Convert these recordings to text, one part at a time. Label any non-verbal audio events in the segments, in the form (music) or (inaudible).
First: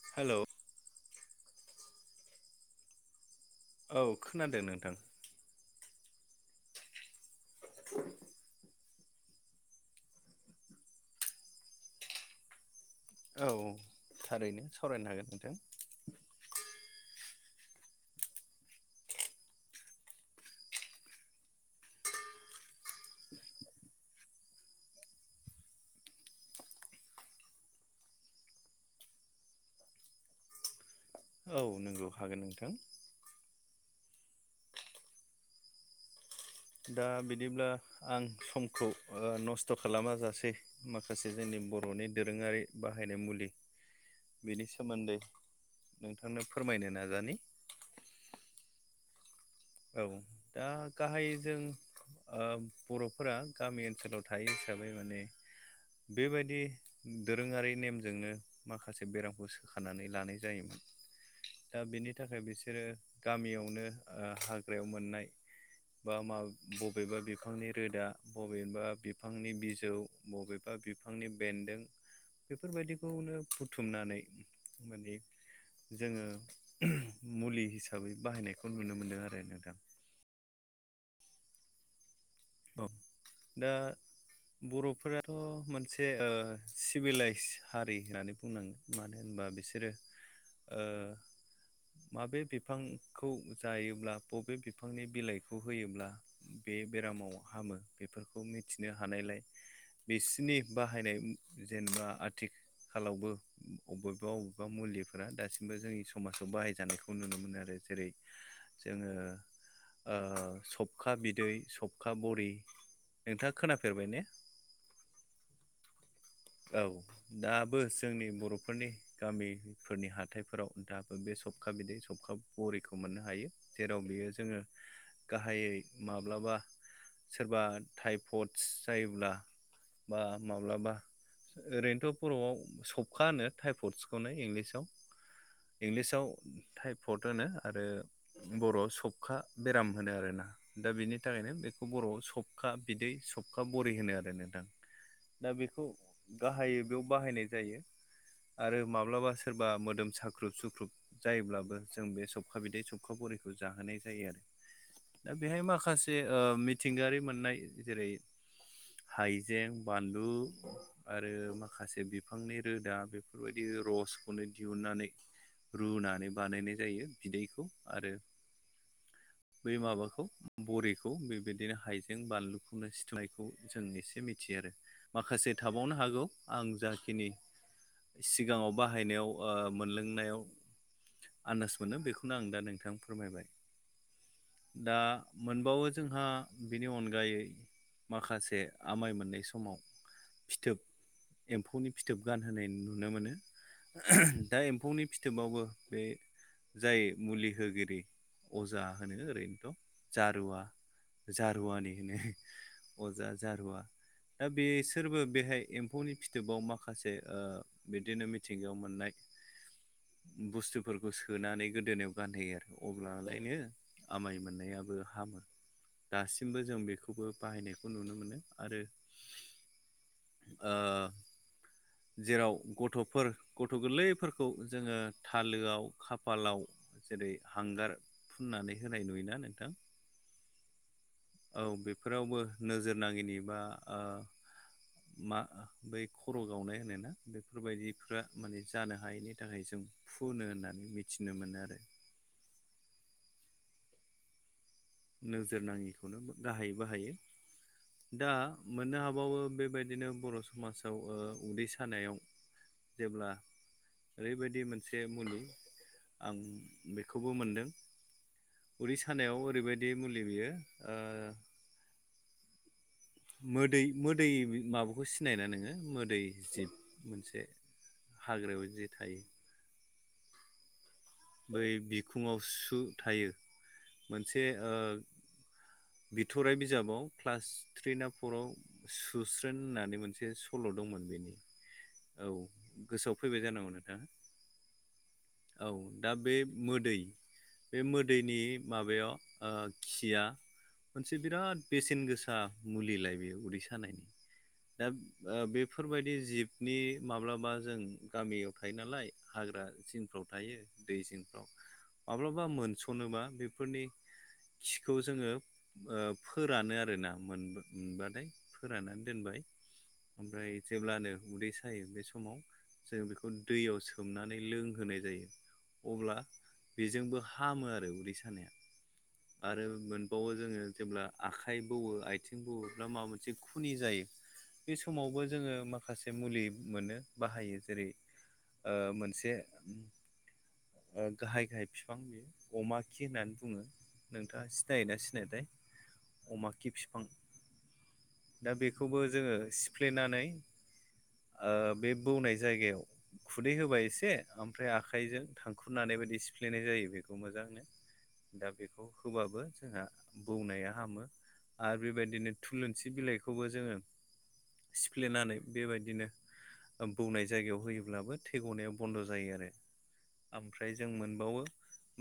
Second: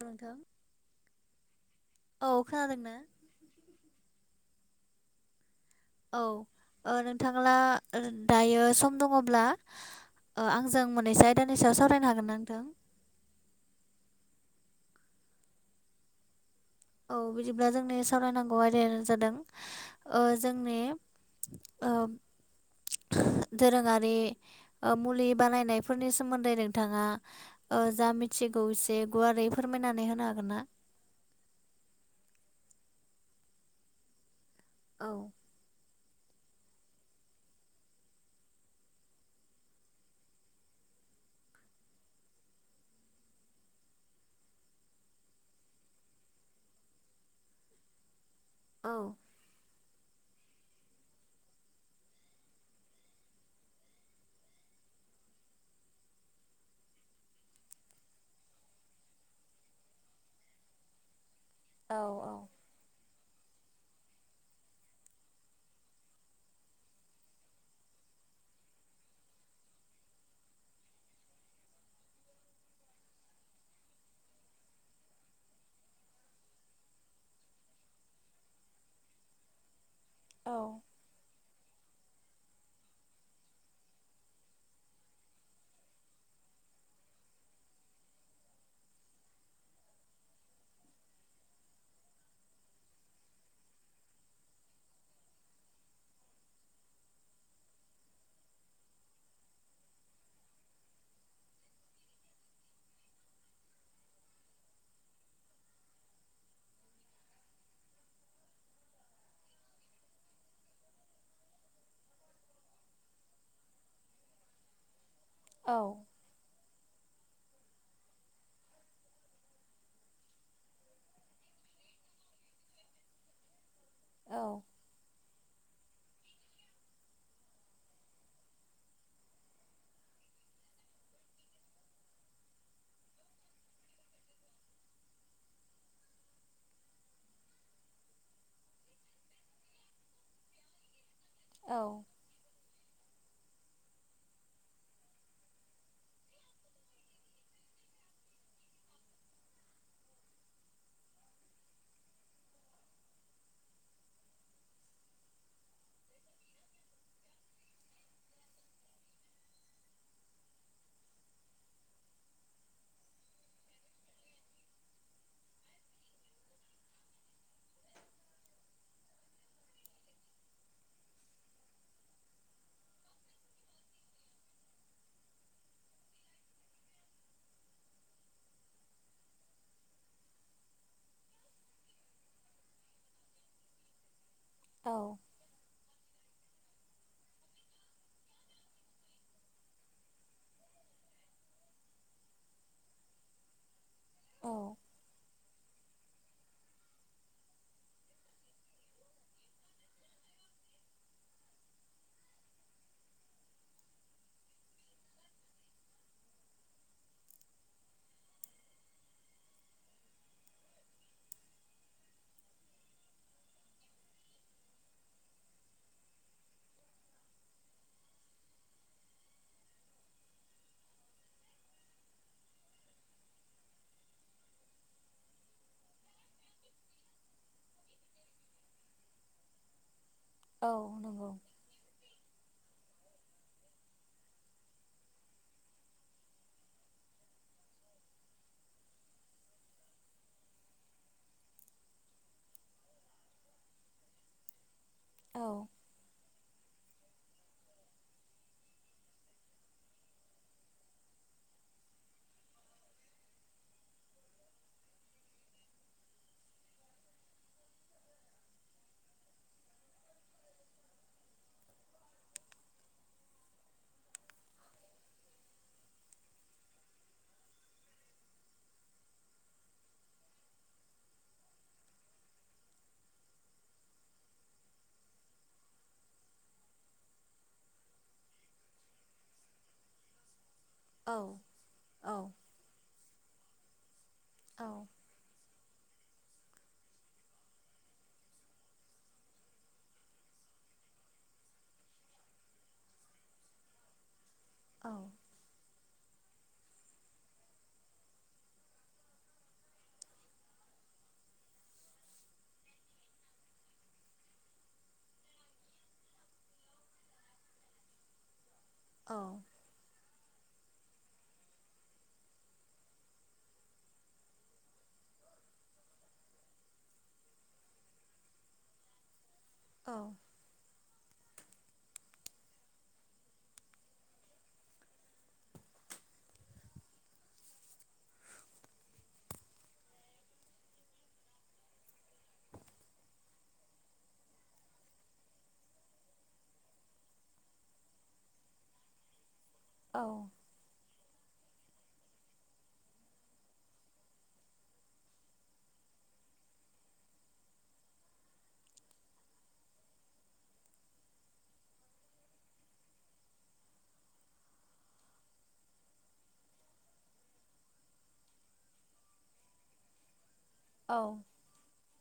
नोंथां हेलौ औ खोनादोंना? औ खोनादों नोंथां औ ओ नोंथाङा दायो सम दङब्ला ओ आंजों मोननैसो आयदानि सायाव सावरायनो हागोन ना नोंथां? औ थारैनो सावरायनो हागोन नोंथां। औ बिदिब्ला जोंनि सावरायनांगौ आयदाया जादों ओ जोंनि ओ दोरोङारि ओ मुलि बानायनायफोरनि सोमोन्दै नोंथाङा ओ जा मिथिगौ एसे गुवारै फोरमायनानै होनो हागोन ना? औ नंगौ हागोन नोंथां। औ दा बिदिब्ला आं समखौ ओ नस्थ' खालाम जासे माखासे जोंनि बर'नि दोरोङारि बाहायनाय मुलि बेनि सोमोन्दै नोंथांनो फोरमायनो नाजानि। औ औ दा गाहाय जों बर'फोरा गामि ओनसोलाव थायो हिसाबै माने बेबायदि दोरोङारि नेमजोंनो माखासे बेरामखौ सोखनानै लानाय जायोमोन। दा औ बेनि थाखाय बिसोरो गामियावनो ओ हाग्रायाव मोननाय बा मा बबेबा बिफांनि रोदा बबेबा बिफांनि बिजौ बबेबा बिफांनि बेन्दों बेफोरबायदिखौनो बुथुमनानै मानि जोङो मुलि हिसाबै बाहायनायखौ नुनो मोनदों आरो नोंथां। औ औ दा बर'फोराथ' मोनसे ओ सिभिलाइस हारि होननानै बुंनांगोन। मानो होनबा बिसोरो ओ माबे बिफां खौ जायोब्ला बबे बिफांनि बिलाइखौ होयोब्ला बे बेरामाव हामो बेफोरखौ मिथिनो हानायलाय बिसिनि बाहायनाय जेनेबा आथि खालावबो अबेबा अबेबा मुलिफोरा दासिमबो जोंनि समाजाव बाहायजानायखौ नुनो मोनो आरो जेरै' जोङो ओ सबखा बिदै सख खा बरि नोंथाङा खोनाफेरबाय ने? औ औ दाबो जोंनि बर'फोरनि गामि फोरनि हाथायफोराव दाबो बे सबखा बिदै सबखा बरिखौ मोननो हायो। जेराव बियो औ जोङो गाहायै माब्लाबा सोरबा टाइफइडस जायोब्ला बा माब्लाबा ओरैनोथ' बर'आव सबखा होनानो टाइपदसखौ नो इंलिसाव। इंलिसाव टाइप फट होनो आरो बर'आव सौखा बेराम होनो आरोना दा बेनि थाखायनो औ बेखौ बर'आव सब सबखा बिदै सबखा बरि होनो आरो नोंथां दा बेखौ गाहायै बेयाव बाहायनाय जायो आरो माब्लाबा सोरबा मोदोम साख्रुब सुख्रुब जायोब्लाबो जों बे सबखा बिदै सबखा बरिखौ जाहोनाय जायो आरो। दा बेहाय माखासे ओ मिथिंगायारि मोननाय जेरै हाइजें, बानलु आरो माखासे बिफांनि रोदा बेफोरबायदि रसखौनो दिहुननानै रुनानै बानायनाय जायो बिदैखौ आरो बे माबाखौ बरिखौ बेबायदिनो हाइजें बानलुखौनो सिथनायखौ जों एसे मिथियो आरो माखासे थाबावनो हागौ आं जाखिनि सिगाङाव बाहायनायाव ओ मोनलोंनायाव आन्दास मोनो बेखौनो आं दा नोंथां फोरमायबाय। दा औ मोनबावो जोंहा बिनि अनगायै माखासे आमाय मोननाय समाव फिथोब एम्फौनि फिथोब गानहोनाय नुनो मोनो। (unintelligible) औ दा एम्फौनि फिथोबावबो बे जाय मुलि होगिरि अजा मा होनो ओरैनोथ' जारुवा जारुवानि होनो। अजा जारुवा। दा बेसोरबो बेहाय एम्फौनि फिथोबाव माखासे ओ बिदिनो मिथिंगायाव मोननाय बुस्थुफोरखौ सोनानै गोदोनायाव गानहोयो आरो अब्लालायनो आमाय मोननायाबो हामो। दासिमबो जों बेखौबो बाहायनायखौ नुनो मोनो आरो ओ जेराव गथ'फोर गथ' गोरलैफोरखौ जोङो थालोआव खाफालाव जेरै हांगार फुननानै होनाय नुयो ना नोंथां। औ नंगौ। औ बेफोरावबो नोजोर नाङिनि बा ओ मा बै खर' गावनाय होनो ना। बेफोर बायदिफ्रा माने जानो हायैनि थाखाय जों फुनो होननानै मिथिनो मोनो आरो औ नंगौ नोजोर नाङिखौनो गाहायै बाहायो। दा मोननो हाबावो बेबायदिनो बर' समाजाव ओ उदै सानायाव जेब्ला ओरैबायदि मोनसे मुलि आं बेखौबो मोनदों। उदै सानायाव ओरैबायदि मुलि बियो ओ मोदै मोदै माबाखौ सिनायो ना नोङो मोदै जिब मोनसे। हाग्रायाव इदि थायो बै बिखुङाव सु थायो मोनसे ओ बिथ'राइ बिजाबाव क्लास थ्रि ना फराव सुस्रोन होननानै मोनसे सु सल' दंमोन बेनि। औ औ गोसोआव फैबाय जानांगौ नोंथाङा औ औ दा बे मोदै बे मोदैनि माबायाव ओ खिया मोनसे बिराद बेसेन गोसा मुलिलाय बेयो उदै सानायनि। दा औ ओ बेफोरबायदि जिबनि माब्लाबा जों गामियाव थायो नालाय हाग्रा जिं फ्राव थायो दै जिंफ्राव। माब्लाबा मोनस'नोबा बेफोरनि खिखौ जोङो ओ फोरानो आरो ना मोन मोनबाथाय। फोराननानै औ दोनबाय। ओमफ्राय जेब्लानो उदै सायो। बे समाव जों बेखौ दैयाव सोमनानै लोंहोनाय जायो। अब्ला बेजोंबो हामो आरो उदै सानाया। आरो औ मोनबावो जोङो जेब्ला आखाइ बौवो आइथिं बौवो (unintelligible) माबा मोनसे खुनि जायो। बे समावबो जोङो माखासे मुलि मोनो बाहायो। जेरै ओ मोनसे ओम गाहाय गाहाय फिफां बियो। अमा खि होननानै बुङो। नोंथाङा सिनायो ना सिनायाथाय। अमा खि फिफां। दा बेखौबो जोङो (unintelligible) औ हुफ्लेनानै बे बौनाय जायगायाव खुदै होबाय एसे ओमफ्राय आखाइजों थां खुरनानै बायदि सिफ्लेनाय जायो बेखौ मोजांनो दा बेखौ होबाबो जोंहा बौनाया हामो। आरो बेबायदिनो थुलुंसि बिलाइखौबो जोंङो सिफ्लेनानै बेबायदिनो बौनाय जायगायाव होयोब्लाबो थैगनाया बन्द' जायो आरो ओमफ्राय जों औ मोनबावो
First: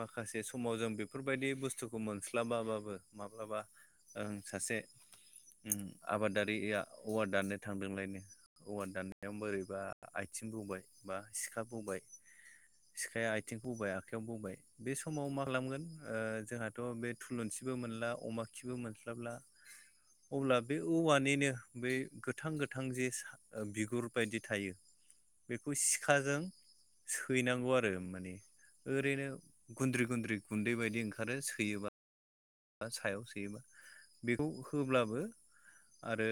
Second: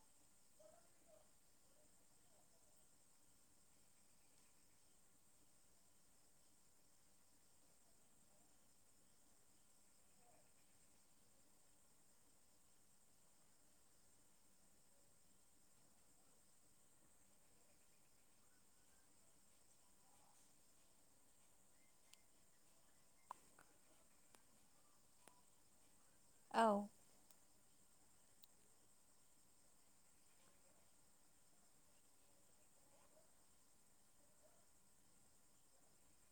माखासे समाव जों बेफोरबायदि बुस्थुखौ मोनस्लाबाबाबो माब्लाबा ओं सासे आबादारिया औवा दाननो थांदोंलायनो औवा दाननायाव बोरैबा आथिं बौबाय बा सिखा बौाय सिखाया आथिंखौ बोबाय आखाइयाव बोबबाय बे समाव मा खालामगोन जोंहाथ' बे थुलुंसिबो मोनला अमा खिबो मोनस्लाबला अब्ला बे औवानिनो बे गोथां गोथां जे बिगुर बायदि थायो बेखौ सिखाजों सैनांगौ माने ओैरैनो गुद्रि गुद्रि गुन्दैबादि ओंखारओ सोयोबा। सायाव सोयोबा बेखौ होब्लाबो आरो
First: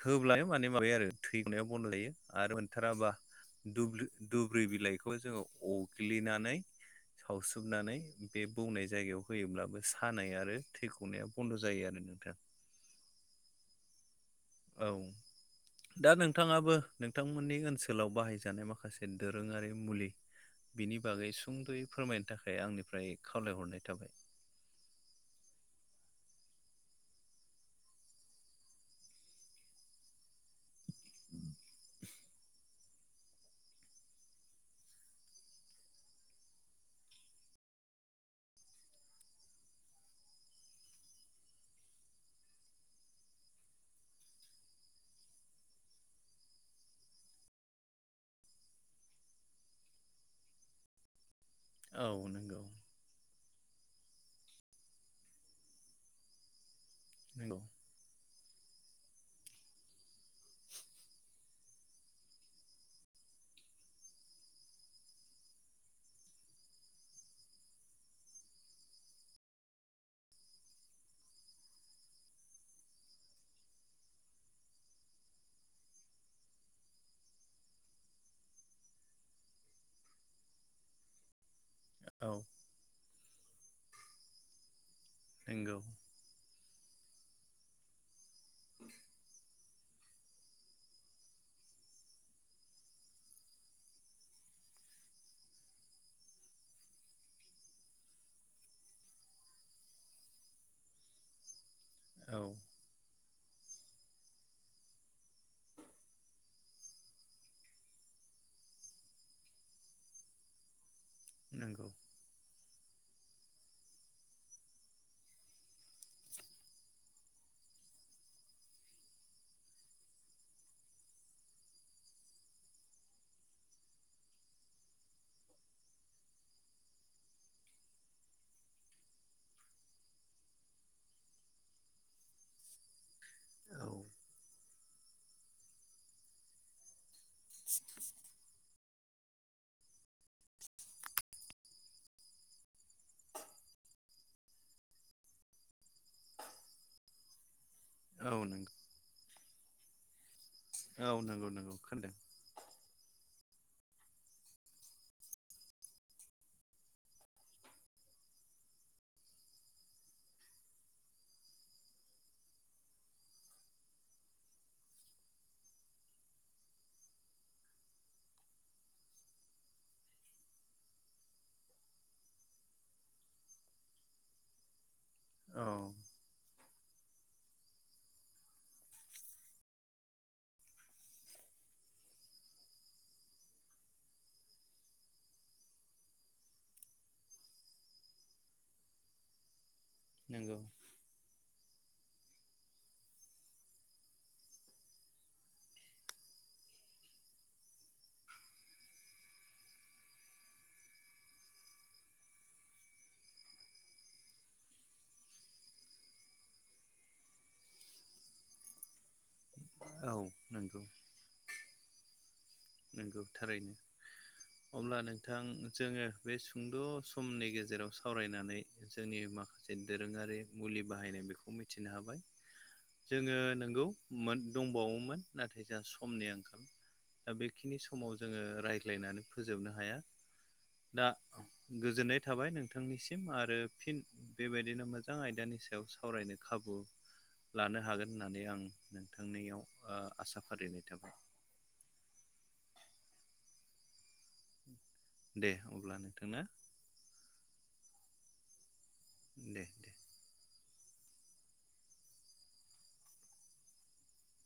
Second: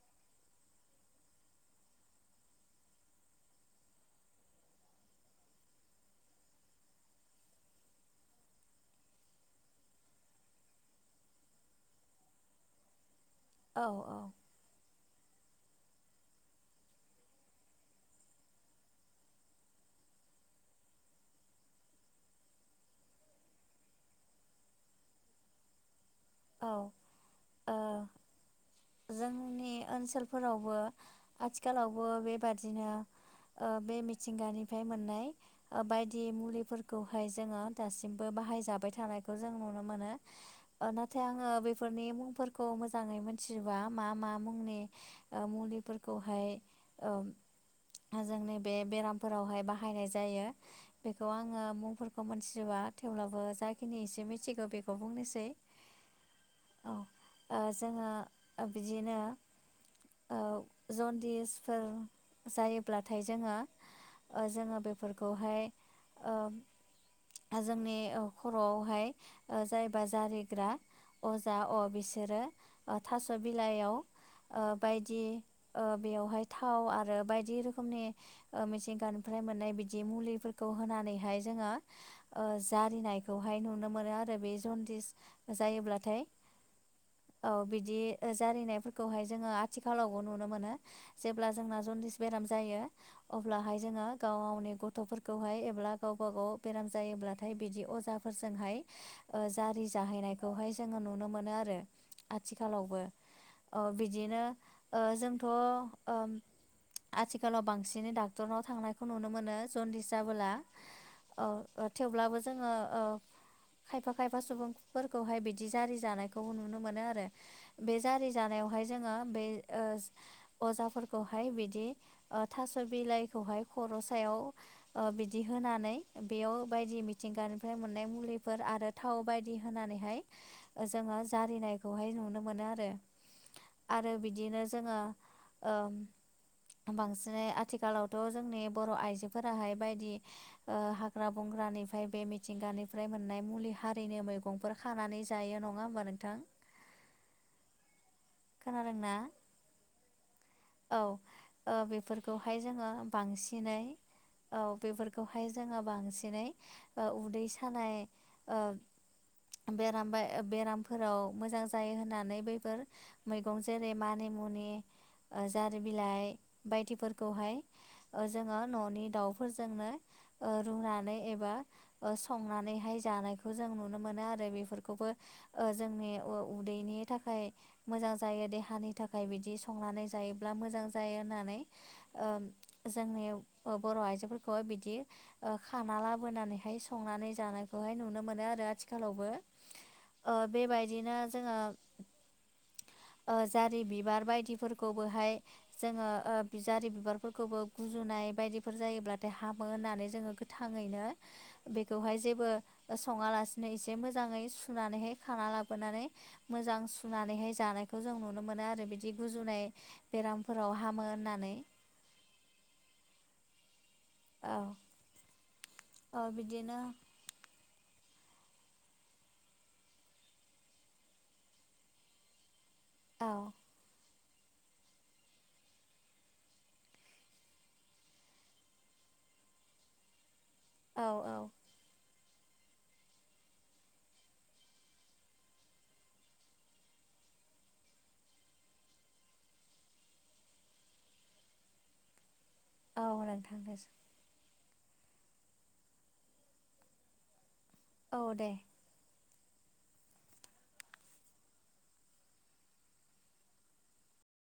होब्लानो माने माबायो आरो थै गंवाया बनद जायो। आरो मोनथाराबा दुब्रि बिलाइखौ जोंङो अग्लिनानै सावसोबनानै बे बौनाय जायगायाव होयोब्लाबो सानाय आरो थैगनाया बन्द' जायो आरो नोंथां औ औ औ दा नोंथाङाबो नोंथांमोननि ओनसोलाव बाहायजानाय माखासे दोरोंङारि मुलि बिनि बागै सुंद'यै फोरमायनो थाखाय आंनिफ्राय खावलायहरनाय थाबाय। औ ओ जोंनि ओनसोलफोरावबो आथिखालावबो बेबादिनो बे मिथिंगानिफ्राय मोननाय बायदि मुलिफोरखौहाय जोऔङो दासिमबो बाहायजाबाय थानायखौ जों नुनो मोनो। नाथाय आंङो बेफोरनि मुंफोरखौ मोजांङै मोनथियोबा मा मा मुंनि ओ मुलिफोरखौहाय ओ ओ जोंनि बे बेरामफोरावहाय बाहायनाय जायो बेखौ आंङो मुंफोरखौ औ नंगौ मोनथिजोबा थेवब्लाबो जाखिनि एसे मिथिगौ बेखौ बुंनोसै। औ ओ नंगौ जोङो बिदिनो जनदिसफोर जायोब्लाथाय जोंङो जोंङो बेफोरखौहाय ओ ओ जोंनि खर'आवहाय जायबा जारि ग्रा अजा अ बिसोरो थास' बिलाइयाव बायदि बेवहाय थाव आरो बायदि रोखोमनि मिथिंगानिफ्राय मोननाय बिदि मुलिफोरखौ होनानैहाय जोंङो औ जारिनायखौहाय नुनो मोनो आरो बे जन्दिस नंगौ जायोब्लाथाय औ बिदि जारिनायफोरखौहाय जोंङो थि खालावबो नुनो मोनो जेब्ला जोंना जन्दिस बेराम जायो। अब्लाहाय जोंङो गाव गावनि गथ'फोरखौहाय एब्ला गावबा गाव बेराम जायोब्लाथाय बिदि अजा फोरजोंहाय ओ जारि जाहैनाय खौहाय जोंङो नुनो मोनो आरो औ आथिखालावबो। औ बिदिनो ओ जोंथ' आथिखालाव बांसिनै डाक्टरनाव थांनायखौ नुनो मोनो जन्दिस जाबोला। नंगौ ओ थेवब्लाबो जोंङो ओ खायफा खायफा सुबुं फोर खौहाय बिदि जारि जानायखौ नुनो मोनो आरो बे जारि जानायावहाय जोंङो बे ओ अजाफोरखौहाय बिदि ओ थास' बिलाइखौहाय खर' सायाव ओ बिदि होनानै बेयाव बायदि मिथिंगानिफ्राय मोननाय मुलिफोर आरो थाव बायदि होनानै हाय जोङो जारिनायखौहाय नुनो मोनो आरो औ आरो बिदिनो जोङो ओम बांसिनै आथिखालावथ' जोंनि बर' आइजोफोराहाय बायदि ओ हाग्रा बंग्रानिफ्राय बे मिथिंगानिफ्राय मोननाय मुलि हारिनो मैगंफोर खानानै जायो नङा होमबा नोंथां औ नो खोनादोंना औ नंगौ नंगौ ओ खोनादों बेफोरखौहाय जोङो बांसिनै औ बेफोरखौहाय जोङो बांसिनै ओ उदै सानाय ओ बेराम ब बेरामफोराव मोजां जायो होननानै बैफोर मैगं जेरै मानि मुनि ओ जारि बिलाइ बायदिफोरखौहाय ओ जोङो न'नि दाउफोरजोंनो ओ रुनानै एबा ओ संनानैहाय जानायखौ जों नुनो मोनो आरो बेफोरखौबो औ ओ जोंनि उदैनि थाखाय मोजां जायो देहानि थाखाय बिदि संनानै जायोब्ला मोजां जायो होननानै ओम जोंनि बर' आइजोफोरखौ बिदि ओ खाना लाबोनानैहाय संनानै जानायखौहाय नुनो मोनो आरो आथिखालावबो ओ नंगौ बेबायदिनो जोङो ओ जारि बिबार बायदि फोर बेखौबोहाय जोङो ओ जारि बिबारफोरखौबो गुजुनाय बायदिफोर जायोब्लाथाय हामो होननानै जोङो गो थाङैनो बेखौहाय जेबो सङा लासिनो एसे मोजाङै सुनानैहाय खाना लाबोनानै मोजां सुनानैहाय जानायखौ जों नुनो मोनो आरो बिदि गुजुनाय औ बेरामफोराव नंगौ हामो होननानै नोंगौ थारैनो औ अब्ला नोंथां जोङो औ बे सुंद' बिदिनो बुं समनि गेजेराव सावरायनानै जोंनि माखासे दोरोङारि मुलि बाहायनाय बेखौ मिथिनो हाबाय (inaudible) जोङो नंगौ मोन दंबावोमोन नाथाय जोंहा समनि आंखाल दा बेखिनि समाव जोङो रायज्लायनानै फोजोबनो हाया औ दा औ गोजोननाय थाबाय नोंथांनिसिम आरो फिन बेबायदिनो मोजां आयदानि सायाव सावरायनो खाबु लानो हागोन होननानै आं नोंथांनियाव ओ आसा फारिनाय थाबाय औ नों थांनोसै दे अब्ला नोंथांनो औ दे दे दे